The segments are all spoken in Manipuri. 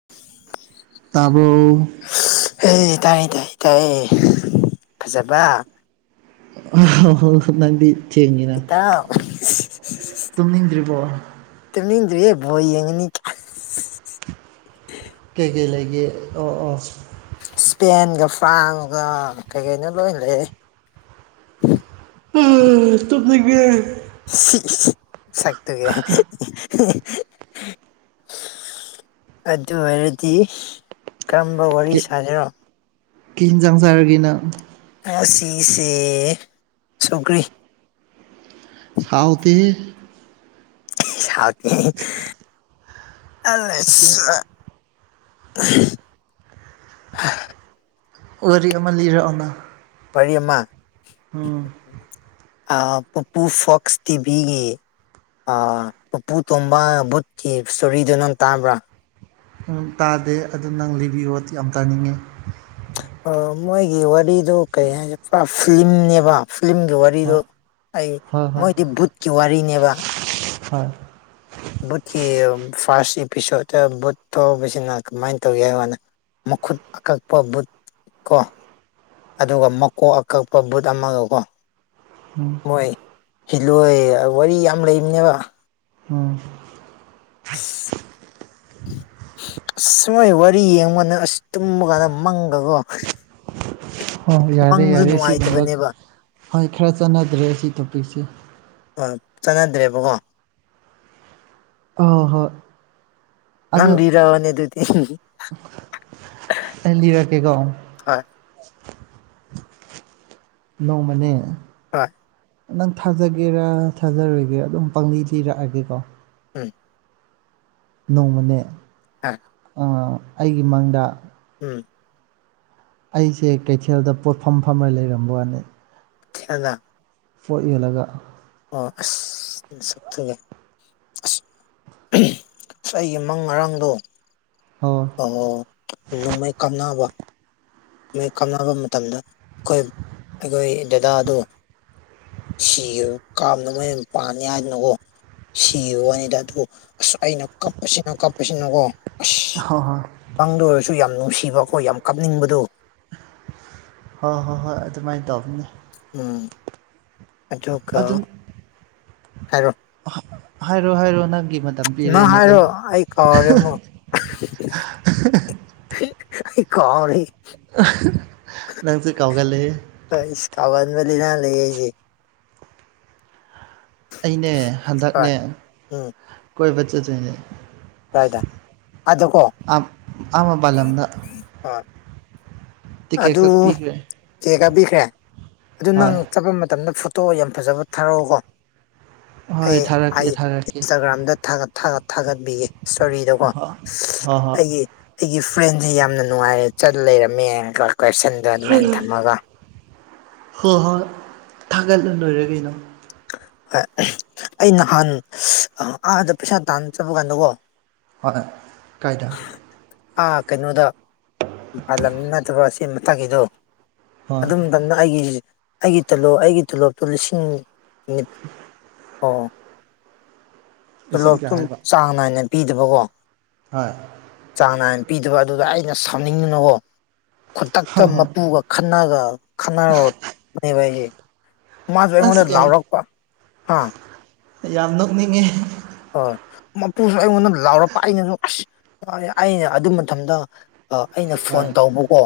[unintelligible] ꯇꯥꯕ꯭ꯔꯣ ꯍꯩ ꯇꯥꯏ ꯇꯥꯏ ꯇꯥꯏꯌꯦ ꯐꯖꯕ ꯍꯥꯏ ꯍꯥꯎ‌ ꯆꯦꯡꯅꯤꯅ ꯑ ꯇꯨꯝꯅꯤꯡꯗ꯭ꯔꯤꯕꯣ ꯇꯅꯤꯡꯗ꯭ꯔꯤꯌꯦ ꯕꯣꯜ ꯌꯦꯉꯅꯤ ꯀꯩ ꯀꯩ ꯂꯩꯒꯦ ꯑꯣ ꯑꯣ ꯄꯦꯟꯒ ꯐ꯭ꯔꯥꯁꯒ ꯀꯩ ꯀꯩꯅꯣ ꯂꯣꯏ ꯂꯩꯌꯦ ꯑ ꯇꯨꯝꯅꯤꯡꯉꯦ ꯁꯥꯛꯇꯨꯒ ꯑꯗꯨ ꯑꯣꯏꯔꯗꯤ ꯀꯔꯝꯕ ꯋꯥꯔꯤ ꯁꯥꯁꯤꯔꯣ ꯀꯤ ꯌꯤꯟꯖꯥꯡ ꯆꯥꯔꯒ‌ꯦ ꯅꯪ ꯉꯁꯤꯁꯦ ꯁꯧꯒ꯭ꯔꯤ ꯍꯥꯎꯇꯦ ꯍꯦ ꯏꯁ ꯍꯥꯎꯇꯦ ꯍꯦ ꯑꯁꯤ ꯑꯂꯦꯁꯆ ꯋꯥꯔꯤ ꯑꯃ ꯂꯤꯔꯛꯑꯣꯅ ꯋꯥꯔꯤ ꯑꯃꯥ ꯎꯝ ꯑꯥ ꯄꯨꯄꯨ ꯐꯣꯛꯁ ꯇꯤꯚꯤꯒꯤ ꯑꯥ ꯄꯨꯄꯨ ꯇꯣꯝꯕ ꯕꯨꯠꯀꯤ ꯏꯁꯇꯣꯔꯤꯗꯨ ꯅꯪ ꯇꯥꯕ꯭ꯔꯥ ꯎꯝ ꯇꯥꯗꯦ ꯑꯗꯨ ꯅꯪ ꯂꯤꯕꯤꯌꯣ ꯌꯥꯝ ꯇꯥꯅꯤꯡꯉꯦ ꯑ ꯃꯣꯏꯒꯤ ꯋꯥꯔꯤꯗꯨ ꯀꯩ ꯍꯥꯏꯁꯤꯒꯦ ꯄꯨꯔꯥ ꯐꯤꯂꯤꯡꯅꯦꯕ ꯐꯤꯂꯝꯒꯤ ꯋꯥꯔꯤ ꯋꯥꯔꯤꯗꯣ ꯍꯣꯏ ꯑꯩ ꯃꯣꯏꯗꯤ ꯕꯨꯠꯀꯤ ꯋꯥꯔꯤꯅꯦꯕ ꯍ‌ꯣꯏ ꯕꯨꯠꯀꯤ ꯐꯥꯔꯁ ꯑꯦꯄꯤꯁꯣꯠꯇ ꯕꯨꯠ ꯊꯣꯛꯄꯁꯤꯅ ꯀꯃꯥꯏ ꯇꯧꯏ ꯍꯥꯏꯕꯀꯥꯟꯗ ꯃꯈꯨꯠ ꯑꯀꯛꯄ ꯕꯨꯠ ꯀꯣ ꯑꯗꯨꯒ ꯃꯀꯣꯛ ꯑꯀꯛꯄ ꯕꯨꯠ ꯑꯃꯒ ꯀꯣ ꯎꯝ ꯃꯣꯏ ꯍꯤꯜꯂꯣꯏ ꯋꯥꯔꯤ ꯌꯥꯝ ꯂꯩꯕꯅꯦꯕ ꯎꯝ ꯑꯁ [unintelligible] ꯑꯁ ꯃꯣꯏ ꯋꯥꯔꯤ ꯌꯦꯡꯉꯣ ꯅꯪ ꯑꯁ ꯇꯨꯝꯕ ꯀꯥꯟꯗ ꯃꯪꯒꯀꯣ ꯍꯣꯏ ꯌꯥꯔꯦ ꯃꯪꯁꯨ ꯌꯥꯔꯦ ꯁꯤꯒꯨꯝꯕ ꯅꯨꯡꯉꯥꯏꯇꯕꯅꯦꯕ ꯍꯣꯏ ꯈꯔ ꯆꯠꯅꯗ꯭ꯔꯦ ꯁꯤ ꯇꯣꯄꯤꯛꯁꯦ ꯑ ꯆꯠꯅꯗ꯭ꯔꯦꯕꯀꯣ ꯑ ꯍꯣꯏ ꯅꯪ ꯑꯗꯨ ꯂꯤꯔꯛ ꯑꯣꯅꯦ ꯑꯗꯨꯗꯤ ꯑꯩ ꯂꯤꯔꯛꯀꯦꯀꯣ ꯍꯣꯏ ꯅꯣꯡꯃꯅꯦ ꯑꯣꯏ ꯅꯪ ꯊꯥꯖꯒꯦꯔꯥ ꯊꯥꯖꯔꯣꯏꯒꯦꯔꯥ ꯑꯗꯨꯝ ꯄꯪꯂꯤ ꯂꯤꯔꯛꯑꯒꯦꯀꯣ ꯎꯝ ꯅꯣꯡꯃꯅꯦ ꯑ ꯑꯥ ꯑꯩꯒꯤ ꯃꯪꯗ ꯎꯝ ꯑꯩꯁꯦ ꯀꯩꯊꯦꯜꯗ ꯄꯣꯠꯐꯝ ꯐꯝꯔ ꯂꯩꯔꯝꯕ ꯋꯥꯅꯦ ꯈꯦꯜꯂ ꯄꯣꯠ ꯌ‌ꯣꯜꯂꯒ ꯑꯣ ꯑꯁ ꯅꯥꯁꯛꯇꯨꯒ ꯑꯁ ꯑꯩꯒꯤ ꯃꯪ ꯉꯔꯥꯡꯗꯣ ꯑꯣ ꯑꯣ ꯅꯣꯡꯃꯩ ꯀꯥꯞꯅꯕ ꯃꯣꯏ ꯀꯥꯞꯅꯕ ꯃꯇꯝꯗ ꯑꯩꯈꯣꯏ ꯑꯩꯈꯣꯏ ꯗꯗꯥꯗꯨ ꯁꯤꯒ꯭ꯔꯕ ꯀꯥꯞ ꯅꯣꯡꯃꯩꯅ ꯄꯥꯟꯅꯤ ꯍꯥꯏꯗꯅꯀꯣ ꯁꯤꯕꯋꯥꯅꯤꯗ ꯑꯗꯨ ꯑꯁ ꯑꯩꯅ ꯀꯞꯄꯁꯤꯅ ꯀꯞꯄꯁꯤꯅꯀꯣ ꯑꯁ ꯍꯣꯏ ꯍꯣꯏ ꯃꯪꯗ ꯑꯣꯏꯔꯁꯨ ꯌꯥꯝ ꯅꯨꯡꯁꯤꯕ ꯑꯩꯈꯣꯏ ꯌꯥꯝ ꯀꯞꯅꯤꯡꯕꯗꯣ ꯍꯣꯏ ꯍꯣꯏ ꯍꯣꯏ ꯑꯗꯨꯃꯥꯏꯅ ꯇꯧꯕꯅꯤ ꯎꯝ ꯑꯗꯨꯒ ꯑꯗꯨꯝ ꯍꯥꯏꯔꯣ ꯍꯥꯏꯔꯣ ꯍꯥꯏꯔꯣ ꯅꯪꯒꯤ ꯃꯇꯝ ꯅꯪ ꯄꯤꯔꯦꯅꯦ ꯍꯥꯏꯔꯣ ꯑꯩ ꯀꯥꯎꯔꯦ ꯑꯃꯨ ꯑꯩ ꯀꯥꯎꯔꯦ ꯅꯪꯁꯨ ꯀꯥꯎꯒꯂꯦꯍꯦ ꯑ ꯏꯁ ꯀꯥꯎꯒꯟꯕ ꯂꯩꯅ ꯂꯩꯌꯦ ꯑꯩꯗꯤ ꯑꯩꯅꯦ ꯍꯣꯏ ꯍꯟꯗꯛꯅꯦ ꯎꯝ ꯀꯣꯏꯕ ꯆꯠꯇꯣꯏꯅꯦ ꯀꯥꯏꯗ ꯑꯗꯀꯣ ꯑꯥ ꯃꯄꯥꯜꯂꯝꯗ ꯑ ꯑꯗꯨ ꯀꯛꯄꯤꯈ꯭ꯔꯦ ꯀꯦꯀꯌꯥ ꯄꯤꯈ꯭ꯔꯦ ꯑꯗꯨ ꯅꯪ ꯍꯣꯏ ꯆꯠꯄ ꯃꯇꯝꯗ ꯐ ꯇꯣ ꯌꯥꯝ ꯐꯖꯕ ꯊꯥꯔꯛꯑꯣꯀꯣ ꯍꯣꯏ ꯊꯥꯔꯛꯀꯦ ꯑꯩ ꯊꯥꯔꯛꯀꯦ ꯏꯟ꯭ꯁꯇꯥꯒ꯭ꯔꯥꯝꯗ ꯊꯥꯒꯠ ꯊꯥꯒꯠ ꯊꯥꯒꯠꯄꯤꯒꯦ ꯏꯁꯇꯣꯔꯤꯗꯀꯣ ꯍꯣꯏ ꯍꯣꯏ ꯍꯣꯏ ꯑꯩꯒꯤ ꯑꯩꯒꯤ ꯐ꯭ꯔꯦꯟꯁꯦ ꯌꯥꯝꯅ ꯅꯨꯡꯉꯥꯏꯔꯦ ꯆꯠꯂ ꯂꯩꯔꯝꯃꯦꯒ ꯀꯣꯏꯁꯟꯗ ꯑꯗꯨꯃꯥꯏꯅ ꯊꯝꯃꯒ ꯍꯣꯏ ꯍꯣꯏ ꯊꯥꯒꯠꯂ ꯂꯣꯏꯔ ꯀꯅꯣ ꯍꯣꯏ ꯑꯩ ꯅꯍꯥꯟ ꯑꯥꯗ ꯄꯩꯁꯥ ꯇꯥꯟꯅ ꯆꯠꯄ ꯀꯥꯟꯗꯀꯣ ꯍꯣꯏ ꯀꯥꯏꯗ ꯑꯥ ꯀꯩꯅꯣꯗ ꯄꯥꯜꯂꯝꯅꯤ ꯅꯠꯇꯕ ꯑꯁꯤ ꯃꯊꯪꯒꯤꯗꯣ ꯍꯣꯏ ꯑꯗꯨ ꯃꯇꯝꯗ ꯑꯩꯒꯤ ꯑꯩꯒꯤ ꯇꯣꯂꯣꯞ ꯑꯩꯒꯤ ꯇꯣꯂꯣꯞꯇꯨ ꯂꯤꯁꯤꯡ ꯃꯤꯠ ꯑꯣ ꯂꯤꯁꯤꯡ ꯀꯌꯥ ꯇꯣꯂꯣꯞꯇꯨꯝ ꯍꯥꯏꯕ ꯆꯥꯡ ꯅꯥꯏꯅ ꯄꯤꯗꯕꯀꯣ ꯍꯣꯏ ꯆꯥꯡ ꯅꯥꯏꯅ ꯄꯤꯗꯕ ꯑꯗꯨꯗ ꯑꯩꯅ ꯁꯥꯎꯅꯤꯡꯉꯤꯅꯀꯣ ꯈꯨꯟꯗꯛꯇ ꯍꯣꯏ ꯍꯣꯏ ꯃꯄꯨꯒ ꯈꯟꯅꯒ ꯈꯟꯅꯔꯛꯄꯅꯦꯕ ꯑꯩꯒꯤ ꯃꯥꯁꯨ ꯑꯩꯉꯣꯟꯗ ꯑꯁ ꯌꯥꯝ ꯂꯥꯎꯔꯛꯄ ꯍꯥꯥ ꯌꯥꯝ ꯅꯣꯛꯅꯤꯡꯉꯦ ꯍꯣꯏ ꯃꯄꯨꯁꯨ ꯑꯩꯉꯣꯟꯗ ꯂꯥꯎꯔꯛꯄ ꯑꯩꯅꯁꯨ ꯑꯁ ꯑꯩꯅ ꯑꯗꯨ ꯃꯇꯝꯗ ꯑꯩꯅ ꯐꯣꯟ ꯍꯣꯏ ꯇꯧꯕꯀꯣ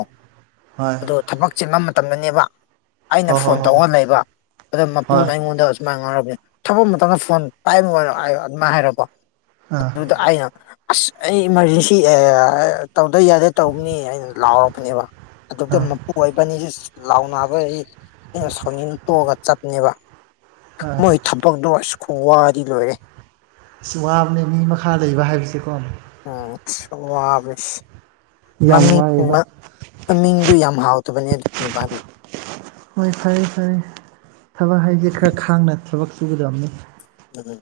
ꯍꯣꯏ ꯑꯗꯣ ꯊꯕꯛ ꯆꯤꯟꯕ ꯃꯇꯝꯗꯅꯦꯕ ꯑꯩꯅ ꯍꯣꯏ ꯐꯣꯟ ꯍꯣꯏ ꯍꯣꯏ ꯊꯣꯛꯧꯍ ꯂꯩꯕ ꯑꯗꯨ ꯍꯣꯏ ꯃꯄꯨꯅ ꯑꯩꯉꯣꯟꯗ [unintelligible] ꯊꯕꯛ ꯃꯇꯝꯗ ꯐꯣꯟ ꯄꯥꯏꯕꯩ ꯋꯔꯣ ꯑꯗꯨꯃꯥꯏ ꯍꯥꯏꯔꯀꯣ ꯑꯥ ꯑꯗꯨꯗ ꯑꯩꯅ ꯑꯁ ꯑꯩ ꯏꯃꯥꯔꯖꯦꯟꯁꯤ ꯇꯧꯗ ꯌꯥꯗꯦ ꯇꯧꯕꯅꯤ ꯑꯩꯅ ꯂꯥꯎꯔꯛꯄꯅꯦꯕ ꯑꯗꯨꯗ ꯑꯥ ꯃꯄꯨ ꯑꯣꯏꯕꯅꯤꯁꯤ ꯂꯥꯎꯅꯕ ꯑꯩ ꯑꯩꯅ ꯁꯣꯅꯤꯅ ꯇꯣꯛꯑꯒ ꯆꯠꯄꯅꯦꯕ ꯑꯥ ꯃꯣꯏ ꯊꯕꯛꯇꯣ ꯑꯁ ꯈꯨꯝꯋꯥꯗꯤ ꯂꯣꯏꯔꯦ ꯑꯁ ꯋꯥꯕꯅꯦ ꯃꯤ ꯃꯈꯥ ꯂꯩꯕ ꯍꯥꯏꯕꯁꯤꯀꯣ ꯎꯝ ꯑꯁ ꯋꯕꯅꯦ ꯌꯥꯝ ꯃꯃꯤꯡ ꯋꯥꯏꯑꯦꯕ ꯃꯃꯤꯡꯗꯨ ꯌꯥꯝ ꯍꯥꯎꯇꯕꯅꯦ ꯑꯗꯨꯒꯤ ꯅꯨꯄꯥꯗꯨ ꯍꯣꯏ ꯐꯔꯦ ꯐꯔꯦ ꯊꯕꯛ ꯍꯥꯏꯁꯦ ꯈꯔ ꯈꯥꯡꯅ ꯊꯕꯛ ꯆꯁꯨꯒꯗꯕꯅꯤ ꯎꯝ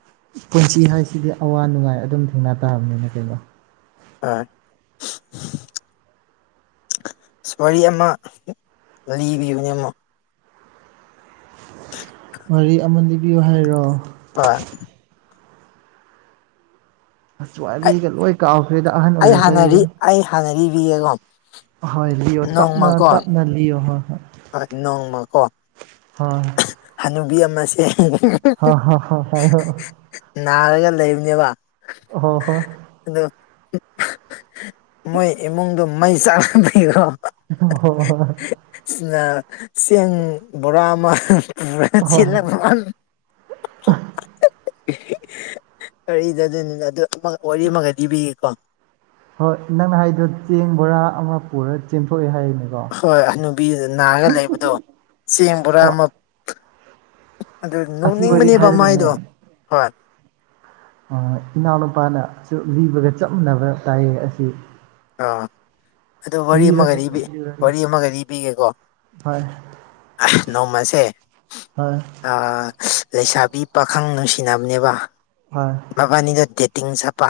ꯄꯨꯟꯁꯤ ꯍꯥꯏꯁꯤꯗꯤ ꯑꯋꯥ ꯅꯨꯡꯉꯥꯏ ꯑꯗꯨꯝ ꯊꯦꯡꯅꯥ ꯇꯥꯕꯅꯤꯅ ꯀꯩꯅꯣ ꯑꯥ [unintelligible] ꯑꯁ ꯋꯥꯔꯤꯔꯤ ꯑꯃ ꯂꯤꯕꯅꯦ ꯑꯃꯨꯛ ꯋꯥꯔꯤ ꯑꯃ ꯂꯤꯕꯤꯌꯨ ꯍꯥꯏꯔꯣ ꯍꯣꯏ ꯋꯥꯔꯤꯂꯤꯒ ꯂꯣꯏ ꯀꯥꯎꯈ꯭ꯔꯦꯗ ꯑꯍꯟ ꯑꯣꯏꯔꯛꯄꯩꯔ ꯊꯥꯟꯅꯔꯤꯕꯌꯦꯀꯣ ꯍꯣꯏ ꯂꯤꯑꯣ ꯇꯞꯅ ꯇꯞꯅ ꯂꯤꯑꯣ ꯍꯣꯏ ꯍꯣꯏ ꯍꯣꯢ ꯅꯪꯅ ꯀꯣ ꯍꯣꯢ ꯍꯅꯨꯕꯤ ꯑꯃꯁꯦ ꯍꯣ ꯍꯣ ꯍꯣ ꯅꯥꯔꯒ ꯂꯩꯕꯅꯦꯕ ꯑꯣ ꯍꯣ ꯑ ꯃꯣꯏ ꯏꯃꯨꯡꯗꯣ ꯃꯩ ꯆꯥꯛ ꯂꯛꯄꯒꯤꯒꯣ ꯍ ꯍ [unintelligible] [unintelligible] ꯆꯦꯡ ꯕꯣꯔꯥ ꯑꯃ ꯄꯨꯔꯥ ꯑꯣ ꯆꯦꯜꯂꯛꯕꯩ ꯋꯥꯅꯤ [inaudible] ꯑꯩꯅ ꯑꯗꯨꯅꯤꯅ ꯑꯗꯨ ꯑꯃꯒ ꯋꯥꯔꯤ ꯑꯃꯒ ꯂꯤꯕꯤꯒꯦꯀꯣ ꯍꯣꯏ ꯅꯪꯅ ꯍꯥꯏꯗꯨ ꯆꯦꯡ ꯕꯣꯔꯥ ꯑꯃ ꯄꯨꯔ ꯆꯦꯟꯊꯣꯛꯑꯦ ꯍꯥꯏꯔꯤꯅꯦ ꯍꯣꯏ ꯍꯥꯅꯨꯕꯤ ꯅꯥꯔ ꯂꯩꯕꯗꯣ ꯆꯦꯡ ꯕꯣꯔꯥ ꯑꯣ ꯑꯃ ꯑꯗꯨ ꯑꯁꯤ ꯋꯥꯔꯤ ꯅꯣꯛꯅꯤꯡꯕꯅꯦꯕ ꯍꯥꯏꯔꯒꯅꯦ ꯃꯥꯏꯗꯣ ꯍꯣꯏ ꯎꯝ ꯏꯅꯥꯎꯅꯨꯄꯥꯅ ꯖꯨ ꯂꯤꯕꯗ ꯆꯞ ꯃꯥꯟꯅꯕ ꯇꯥꯏꯌꯦ ꯑꯁꯤ ꯑꯥ ꯑꯗꯨ ꯋꯥꯔꯤ ꯑꯃꯒ ꯂꯤꯔꯣꯅꯦ ꯂꯤꯕꯤ ꯂꯤꯔꯣꯅꯦ ꯋꯥꯔꯤ ꯑꯃꯒ ꯂꯤꯕꯤꯒꯦꯀꯣ ꯍꯣꯏ ꯑꯦꯍ ꯅꯣꯡꯃꯁꯦ ꯍꯣꯢ ꯑꯥꯑꯥ ꯂꯩꯁꯥꯕꯤ ꯄꯥꯈꯪ ꯅꯨꯡꯁꯤꯅꯕꯅꯦꯕ ꯍꯣꯏ ꯃꯕꯥꯅꯤꯗꯣ ꯗꯦꯇꯤꯡ ꯆꯠꯄ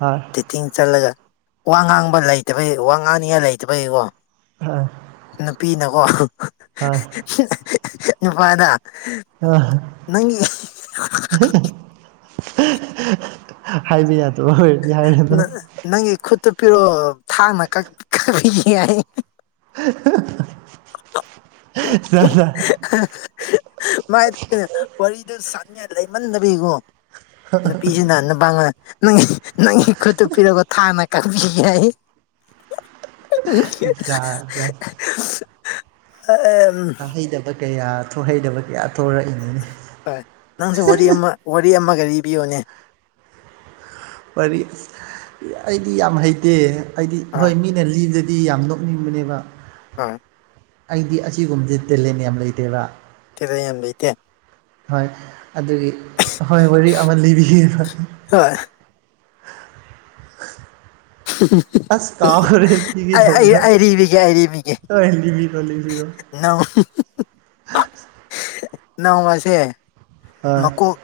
ꯍꯣꯏ ꯗꯦꯇꯤꯡ ꯆꯠꯂꯒ ꯋꯥ ꯉꯥꯡꯕ ꯂꯩꯇꯕꯩ ꯋꯥ ꯉꯥꯡꯅꯤꯡꯉꯥꯏ ꯂꯩꯇꯕꯩꯀꯣ ꯍꯣꯢ ꯅꯨꯄꯤꯅꯀꯣ ꯅꯨꯄꯥꯗ ꯑ ꯅꯪꯒꯤ [inaudible] ꯍꯥꯏꯕ ꯌꯥꯗꯕ ꯑꯣꯏꯔꯗꯤ ꯍꯥꯏꯔꯛꯒꯅꯨ ꯅ- ꯅꯪꯒꯤ ꯈꯨꯠꯇꯨ ꯄꯤꯔꯛꯑꯣ ꯊꯥꯡꯅ ꯀꯛ ꯀꯛꯄꯤꯒꯦ ꯍꯥꯏꯌꯦ [unintelligible] ꯃꯥꯏꯗꯣ ꯋꯥꯔꯤꯗꯣ ꯁꯥꯟꯅꯤꯉꯥꯢ ꯂꯩꯃꯟꯗꯕꯤꯀꯣ ꯅꯨꯄꯤꯁꯤꯅ ꯅꯨꯄꯥꯗ ꯅꯪꯒꯤ ꯅꯪꯒꯤꯈꯨꯠꯇꯨ ꯄꯤꯔꯛꯑꯣ ꯊꯥꯡꯅ ꯀꯛꯄꯤꯒꯦ ꯍꯥꯏ ꯖꯥꯠ ꯖꯥꯠ ꯏꯁ [unintelligible] ꯑꯥ ꯑꯦ ꯑꯝ [unintelligible] ꯍꯩꯗꯕ ꯀꯌꯥ ꯊꯣꯛꯍꯩꯗꯕ ꯀꯌꯥ ꯊꯣꯛꯔꯛꯏꯅꯤꯅꯦ ꯍꯥꯏ ꯅꯪꯁꯦ ꯋꯥꯔꯤ ꯑꯃ ꯋꯥꯔꯤ ꯑꯃꯒ ꯂꯤꯕꯤꯌꯣꯅꯦ ꯋꯥꯔꯤ ꯑꯁ ꯑꯩꯗꯤ ꯌꯥꯝ ꯍꯩꯇꯦ ꯑꯩꯗꯤ ꯍꯣꯏ ꯑꯥ ꯃꯤ ꯂꯤꯔꯗꯤ ꯌꯥꯝ ꯅꯣꯛꯅꯤꯡꯕꯅꯦꯕ ꯑꯥ ꯑꯩꯗꯤ ꯑꯁꯤꯒꯨꯝꯕꯗꯤ ꯇꯦꯂꯦꯟ ꯌꯥꯝ ꯂꯩꯇꯦꯕ ꯇꯦꯂꯦꯟ ꯌꯥꯝ ꯂꯩꯇꯦ ꯍꯣꯏ ꯑꯗꯨꯒꯤ ꯋꯥꯔꯤ ꯑꯃ ꯂꯤꯕꯤꯒꯦ ꯍꯣꯢ [unintelligible] ꯑꯁ ꯀꯥꯎꯈꯔꯦ ꯎꯇꯤꯒꯤ ꯑꯩ ꯑꯩ ꯊꯣꯡꯕꯗ ꯑꯩ ꯂꯤꯕꯤꯒꯦ ꯑꯩ ꯂꯤꯕꯤꯒꯦ ꯍꯣꯏ ꯂꯤꯕꯤꯔꯣ ꯂꯤꯕꯤꯔꯣ [unintelligible] [unintelligible] ꯅꯣꯡꯃꯥꯁꯦ ꯍꯣꯏ ꯃꯀꯣꯛ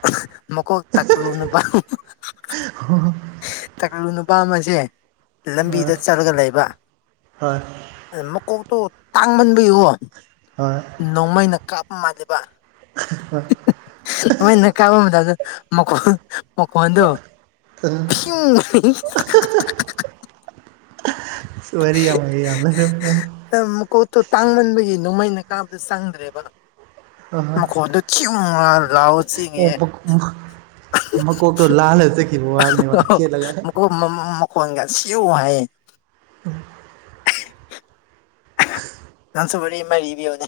ꯃꯀꯣꯛ [unintelligible] ꯅꯨꯄꯥꯃꯥ ꯇꯀꯂꯨ ꯅꯨꯄꯥ ꯑꯃꯁꯦ ꯂꯝꯕꯤꯗ ꯆꯠꯂꯒ ꯂꯩꯕ ꯍꯣꯏ ꯃꯀꯣꯛꯇꯣ ꯇꯥꯡꯃꯟꯕꯩꯀꯣ ꯍꯣꯏ ꯅꯣꯡꯃꯩꯅ ꯀꯥꯞꯄ ꯃꯥꯟꯂꯤꯕ [unintelligible] ꯅꯣꯏꯅ ꯀꯥꯞꯄ ꯃꯇꯝꯗ ꯃꯈꯣꯟ ꯃꯈꯣꯟꯗꯨ ꯑꯥ [unintelligible] ꯋꯔꯤ ꯌꯥꯝ ꯌꯥꯝ ꯂꯩꯔꯝꯃꯦ ꯃꯀꯣꯛꯇꯣ ꯇꯥꯡꯃꯟꯕꯒꯤ ꯅꯣꯡꯃꯩꯅ ꯀꯥꯞꯄꯁꯨ ꯆꯪꯗꯔꯦꯕ ꯃꯈꯣꯟꯗꯣ ꯆꯤꯡꯌꯨ ꯂꯥꯎꯒ ꯆꯦꯡꯉꯤꯌꯦ ꯑꯣ ꯃꯀꯣꯛꯇꯣ ꯂꯥꯜꯂꯥ ꯆꯠꯈꯤꯕ ꯋꯥꯅꯦꯕ ꯈꯦꯠꯂꯥꯒ ꯃꯈꯣꯟꯒ ꯁꯤꯌꯨ ꯍꯥꯏꯌꯦ [unintelligible] ꯅꯪꯁꯨ ꯋꯥꯔꯤ ꯑꯃ ꯂꯤꯕꯤꯌꯣꯅꯦ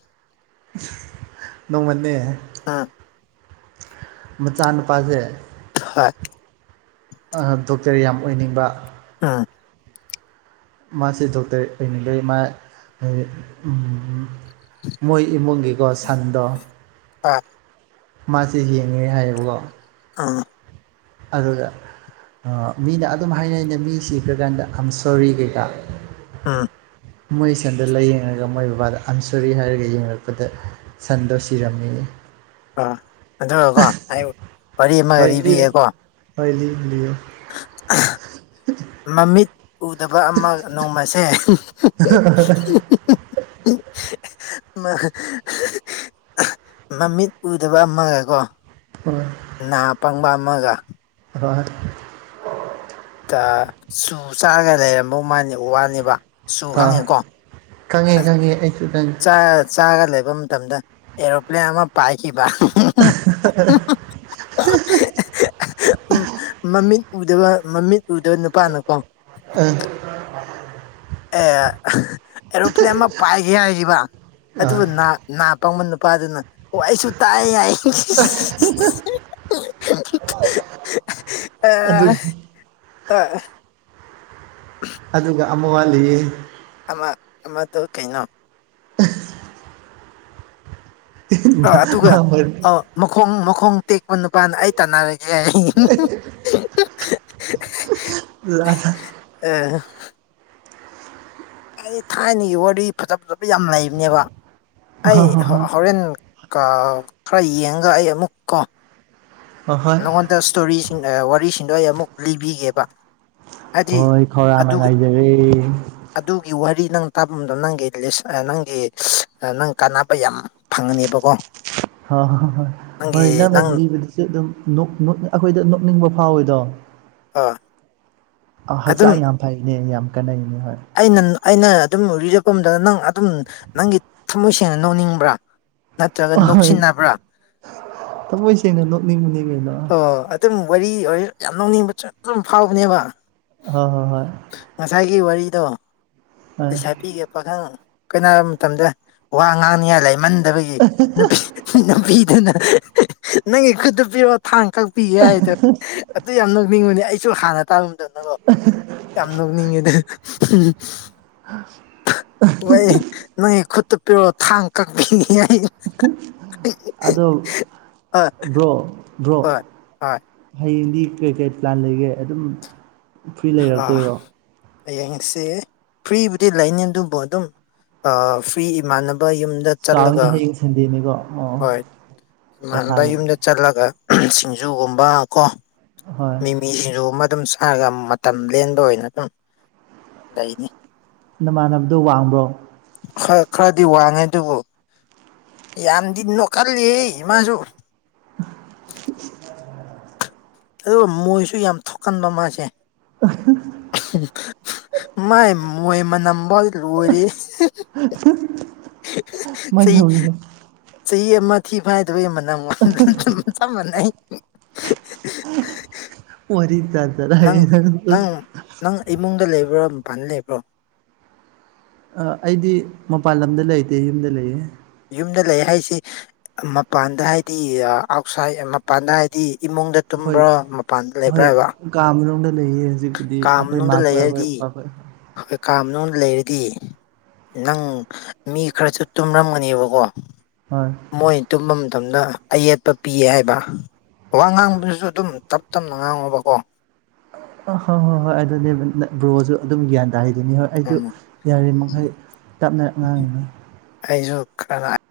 ꯅꯣꯡꯃꯅꯦ ꯑꯥ ꯃꯆꯥꯅꯨꯄꯥꯁꯦ ꯍꯣꯏ ꯑꯥ ꯗꯣꯛꯇꯔ ꯌꯥꯝ ꯑꯣꯏꯅꯤꯡꯕ ꯑꯥ ꯃꯥꯁꯦ ꯗꯣꯛꯇꯔ ꯑꯣꯏꯅꯤꯡꯕꯩ ꯃꯥ ꯍꯥꯏꯗꯤ ꯎꯝ ꯃꯣꯏ ꯏꯃꯨꯡꯒꯤꯀꯣ ꯁꯟꯗꯣ ꯑꯥ ꯃꯥꯁꯦ ꯌꯦꯡꯉꯦ ꯍꯥꯏꯌꯦꯕꯀꯣ ꯑꯥ ꯑꯗꯨꯒ ꯑꯥ ꯃꯤꯅ ꯑꯗꯨꯝ ꯍꯥꯏꯅꯩꯩꯅ ꯃꯤ ꯁꯤꯈꯔꯥꯀꯥꯟꯗ ꯑꯝ ꯁꯣꯔꯤ ꯀꯩꯀꯥ ꯑꯥ ꯃꯣꯏ ꯁꯟꯗ ꯂꯥꯏꯌꯦꯡꯉꯒ ꯃꯣꯏ ꯕꯕꯥꯗ ꯑꯝ ꯁꯣꯔꯤ ꯍꯥꯏꯔꯒ ꯌꯦꯡꯉꯔꯛꯄꯗ ꯁꯟꯗꯣ ꯁꯤꯔꯝꯃꯦꯌꯦ ꯑꯥ ꯑꯗꯨꯒ ꯀꯣ ꯑꯩ ꯋꯥꯔꯤ ꯑꯃꯒ ꯂꯤ ꯍꯣꯏ ꯂꯤꯔꯣ ꯂꯤꯕꯤꯒꯦꯀꯣ ꯍꯣꯏ ꯂꯤꯕꯨꯗꯤ ꯂꯤꯌꯣ ꯃꯃꯤꯠ ꯎꯗꯕ ꯑꯃ ꯅꯣꯡꯃꯁꯦ [unintelligible] ꯃꯥ ꯃꯃꯤꯠ ꯎꯗꯕ ꯑꯃꯒꯀꯣ ꯎꯝ ꯅꯥ ꯄꯪꯕ ꯑꯃꯒ ꯍꯣꯏ ꯆꯨ ꯆꯥꯔꯒ ꯂꯩꯔꯝꯃꯧ ꯃꯥꯅꯤ ꯋꯥꯅꯦꯕ ꯆꯨ ꯍꯣꯏ ꯈꯪꯉꯦꯀꯣ ꯈꯪꯉꯦ ꯑꯖ ꯈꯪꯉꯦ ꯑꯩꯁꯨ ꯈꯪꯉꯦ ꯆꯥ ꯆꯥꯒ ꯂꯩꯕ ꯃꯇꯝꯗ ꯑꯦꯔꯣꯄ꯭ꯂꯦꯟ ꯑꯃ ꯄꯥꯏꯈꯤꯕ [unintelligible] [unintelligible] [unintelligible] ꯃꯃꯤꯠ ꯎꯗꯕ ꯃꯃꯤꯠ ꯎꯗꯕ ꯅꯨꯄꯥꯅꯀꯣ ꯎꯝ [inaudible] [unintelligible] ꯑꯦ [unintelligible] ꯑꯦꯔꯣꯄ꯭ꯂꯦꯟ ꯑꯃ ꯄꯥꯏꯒꯤ ꯍꯥꯏꯒꯤꯕ ꯑꯗꯨꯅꯥ ꯅꯥ ꯄꯪꯕ ꯅꯨꯄꯥꯗꯨꯅ ꯑꯣ ꯑꯩꯁꯨ ꯇꯥꯏꯌꯦ ꯍꯥꯏ [unintelligible] ꯑꯥ ꯑꯗꯨꯒꯤ ꯍꯥ ꯑ [unintelligible] ꯑꯗꯨꯒ ꯑꯃ ꯋꯥꯂꯤꯌꯦ ꯑꯃ ꯑꯃꯗꯨ ꯀꯩꯅꯣ ꯑꯣ ꯑꯗꯨꯒ ꯃꯥ ꯃꯔꯤ ꯑ ꯃꯈꯣꯡ ꯃꯈꯣꯡ ꯇꯦꯛꯄ ꯅꯨꯄꯥꯅ ꯑꯩ ꯇꯥꯟꯅꯔꯒꯦ ꯍꯥꯏꯌꯦ [unintelligible] [unintelligible] ꯂꯥꯟꯅ ꯑꯦ ꯍ ꯑꯩ ꯊꯥꯏꯅꯒꯤ ꯋꯥꯔꯤ ꯐꯖ ꯐꯖꯕ ꯌꯥꯝ ꯂꯩꯕꯅꯦꯕ ꯑꯩ ꯍꯣꯏ ꯍꯣꯏ ꯍꯣ ꯍꯣꯏ ꯍꯣꯔꯦꯟ ꯀꯥꯎ ꯈꯔ ꯌꯦꯡꯉꯒ ꯑꯩ ꯑꯃꯨꯛ ꯀꯣ ꯍꯣꯏ ꯍꯣꯏ ꯅꯪꯉꯣꯟꯗ ꯁ꯭ꯇꯣꯔꯤꯁꯤꯡ ꯑꯦ ꯋꯥꯔꯤꯁꯤꯡꯗꯣ ꯑꯩ ꯑꯃꯨꯛ ꯂꯤꯕꯤꯒꯦꯕ ꯍꯥꯏꯗꯤ ꯍꯣꯏ ꯈꯧꯔꯥꯡꯅ ꯑꯗꯨꯒꯤ ꯉꯥꯏꯖꯔꯤ ꯑꯗꯨꯒꯤ ꯋꯥꯔꯤ ꯅꯪ ꯇꯥꯐꯝꯗꯣ ꯅꯪꯒꯤ ꯂꯤꯁ ꯑꯥ ꯅꯪꯒꯤ [unintelligible] ꯑꯥ ꯅꯪ ꯀꯥꯟꯅꯕ ꯌꯥꯝ ꯐꯪꯒꯅꯤꯕꯀꯣ [inaudible] ꯍ ꯍꯣ ꯍꯣꯏ ꯍꯣꯏ ꯅꯪꯅ ꯂꯤꯕꯗꯨꯁꯨ ꯑꯗꯨꯝ ꯅꫭꯛ ꯅꫭꯛ ꯑꯈꯣꯏꯗ ꯅꯣꯛꯅꯤꯡꯕ ꯐꯥꯎꯋꯤꯗꯣ ꯑ ꯑ ꯑꯗꯨꯝ ꯍꯛꯆꯥꯡ ꯌꯥꯝ ꯐꯩꯅꯦ ꯌꯥꯝ ꯀꯥꯟꯅꯩꯅꯦ ꯍꯣꯏ ꯑꯩꯅ ꯅ ꯑꯩꯅ ꯑꯗꯨꯝ ꯔꯦꯔꯤꯕꯀꯨꯝꯗ ꯅꯪ ꯑꯗꯨꯝ ꯅꯪꯒꯤ ꯊꯝꯃꯣꯏ ꯁꯦꯡꯅ ꯅꫭꯛꯅꯤꯡꯕ꯭ꯔꯥ ꯅꯠꯇ꯭ꯔꯒ ꯍꯣꯏ ꯅꯣꯛꯁꯤꯟꯅꯕ꯭ꯔꯥ ꯊꯃꯣꯏ ꯁꯦꯡꯅ ꯅꯣꯛꯅꯤꯡꯕꯅꯤ ꯀꯩꯅꯣ ꯑꯣ ꯑꯗ ꯗꯨꯝ ꯋꯥꯔꯤ ꯑꯣꯏꯔꯖꯨ ꯌꯥꯝ ꯅꫭꯛꯅꯤꯡꯕ ꯖꯨ ꯗꯨꯝ ꯐꯥꯎꯕꯅꯦꯕ ꯍꫭ ꯍꫭ ꯍꯣꯏ ꯉꯁꯥꯏꯒꯤ ꯋꯥꯔꯤꯗꯣ ꯍꯣꯏ ꯍꯣꯏ ꯉꯁꯥꯏ ꯅꯨꯄꯤꯒ ꯄꯥꯈꯪ ꯀꯩꯅꯔ ꯃꯇꯝꯗ ꯋꯥ ꯉꯥꯡꯅꯤꯉꯥꯏ ꯂꯩꯃꯟꯗꯕꯒꯤ ꯅꯨꯄꯤ ꯅꯨꯄꯤꯗꯨꯅ [unintelligible] ꯅꯪꯒꯤ ꯈꯨꯠꯇꯨ ꯄꯤꯔꯣ ꯊꯥꯡ ꯀꯛꯄꯤꯒꯦ ꯍꯥꯏꯗꯨ ꯑꯗꯨ ꯌꯥꯝ ꯅꯣꯛꯅꯤꯡꯕꯅꯦ ꯑꯩꯁꯨ ꯍꯥꯟꯅ ꯇꯥꯕ ꯃꯇꯝꯗꯀꯣ ꯌꯥꯝ ꯅꯣꯛꯅꯤꯡꯉꯦꯗꯨ [unintelligible] [unintelligible] ꯍꯣꯏ ꯅꯣꯏ ꯈꯨꯠꯇꯨ ꯄꯤꯔꯛꯑꫭ ꯊꯥꯡ ꯀꯛꯄꯤꯒꯦ ꯑꯩ [unintelligible] ꯑꯗꯣ ꯍꯣꯏ ꯕ꯭ꯔꯣ ꯕ꯭ꯔꯣ ꯍꯣꯏ ꯍꯣꯏ ꯍꯌꯦꯡꯗꯤ ꯀꯩꯀꯩ ꯄ꯭ꯂꯥꯟ ꯂꯩꯒꯦ ꯑꯗꯨꯝ ꯐ꯭ꯔꯤ ꯑꯥ ꯂꯩꯔꯛꯇꯣꯏꯔꯣ ꯍꯌꯦꯡꯁꯦ ꯐ꯭ꯔꯤꯕꯨꯗꯤ ꯂꯩꯅꯤ ꯑꯗꯨꯕꯨ ꯑꯗꯨꯝ ꯑꯥ ꯐ꯭ꯔꯤ ꯏꯃꯥꯟꯅꯕ ꯥꯕ ꯌꯨꯝꯗ ꯆꯠꯂꯒ ꯀꯥꯎꯏꯅꯦ ꯍꯌꯦꯡ ꯁꯟꯗꯦꯅꯤꯀꯣ ꯑꯣ ꯍꯣꯏ ꯏꯃꯥꯟꯕ ꯄꯣꯊꯥꯒꯅꯤ ꯌꯨꯝꯗ ꯆꯠꯂꯒ [unintelligible] ꯁꯤꯡꯖꯨꯒꯨꯝꯕ ꯀꯣ ꯍꯣꯏ ꯃꯤꯃꯤ ꯁꯤꯡꯖꯨꯒꯨꯝꯕ ꯑꯗꯨꯝ ꯁꯥꯔꯒ ꯃꯠ ꯇꯝ ꯂꯦꯟꯕ ꯑꯣꯏꯅ ꯑꯗꯨꯝ ꯂꯩꯅꯤ ꯅꯃꯥꯟꯅꯕꯗꯣ ꯋꯥꯡꯕ꯭ꯔꯣ ꯈꯔ ꯈꯔꯗꯤ ꯋꯥꯡꯉꯦ ꯑꯗꯨꯕꯨ ꯌꯥꯝꯗꯤ ꯅꫭꯛꯀꯜꯂꯤꯍꯦ ꯃꯥꯁꯨ [inaudible] ꯑꯗꯨꯒ ꯃꯣꯏꯁꯨ ꯌꯥꯝ ꯊꯣꯛꯀꯟꯕ ꯃꯥꯁꯦ [unintelligible] ꯃꯥꯏ ꯃꯣꯏ ꯃꯅꯝꯕꯥꯎꯗꯤ ꯂꯣꯏꯔꯦ [unintelligible] ꯆꯍꯤ ꯀꯃꯥꯏꯅ ꯇꯧꯒꯦ ꯆꯍꯤ ꯑꯃ ꯊꯤ ꯐꯥꯏꯗꯕꯩ ꯃꯅꯝ ꯑꯗꯨꯝ ꯆꯞ ꯃꯥꯟꯅꯩ ꯋꯥ꯭ꯔꯤꯇꯥ ꯅꯪ ꯅꯪ ꯅꯪ ꯏꯃꯨꯡꯗ ꯂꯩꯕ꯭ꯔꯣ ꯃꯄꯥꯟꯗ ꯂꯩꯕ꯭ꯔꯣ ꯑꯩꯗꯤ ꯃꯄꯥꯟ ꯂꯝꯗ ꯂꯩꯇꯦ ꯌꯨꯝꯗ ꯂꯩꯌꯦ ꯌꯨꯝꯗ ꯂꯩ ꯍꯥꯏꯁꯦ ꯃꯄꯥꯟꯗ ꯍꯥꯏꯗꯤ ꯑꯥꯎꯠꯁꯥꯏꯠ ꯃꯄꯥꯟꯗ ꯍꯥꯏꯗꯤ ꯏꯃꯨꯡꯗ ꯍꯣꯏ ꯇꯨꯝꯕ꯭ꯔꯥ ꯃꯄꯥꯟꯗ ꯂꯩꯕ꯭ꯔꯥ ꯍꯣꯏ ꯍꯥꯏꯕ ꯀꯥ ꯃꯅꯨꯡꯗ ꯂꯩꯌꯦ ꯍꯧꯖꯤꯛꯄꯨꯗꯤ ꯑꯩꯈꯣꯏ ꯃꯥꯈꯣꯏ ꯑꯩꯈꯣꯏ ꯄꯥꯈꫭꯏ ꯑꫭꯀꯦ ꯀꯥ ꯃꯅꯨꯡꯗ ꯂꯩꯔꯗꯤ ꯅꯪ ꯃꯤ ꯈꯔꯁꯨ ꯇꯨꯝꯔꯝꯒꯅꯦꯕꯀꯣ ꯍꯣꯏ ꯃꯣꯏ ꯇꯨꯝꯕ ꯃꯇꯝꯗ ꯑꯌꯦꯠꯄ ꯄꯤꯌꯦ ꯍꯥꯏꯕ ꯋꯥ ꯉꯥꯡꯕꯗꯨꯁꯨ ꯑꯗꯨꯝ ꯇꯞ ꯇꯞꯅ ꯉꯥꯡꯉꯣꯕꯀꯣ ꯑ ꯍꯣꯏ ꯍꯣꯏ ꯍꯣꯏ ꯑꯗꯨꯅꯦ ꯕ꯭ꯔꯣꯖꯨ ꯑꯗꯨꯝ ꯒ꯭ꯌꯥꯟ ꯇꯥꯔꯤꯗꯨꯅꯤ ꯍꯣꯏ ꯑꯩꯖꯨ ꯎꯝ ꯌꯥꯔꯤꯃꯛꯈꯩ ꯇꯞꯅ ꯉꯥꯡꯉꯤꯅꯤ ꯑꯩꯖꯨ ꯈꯔ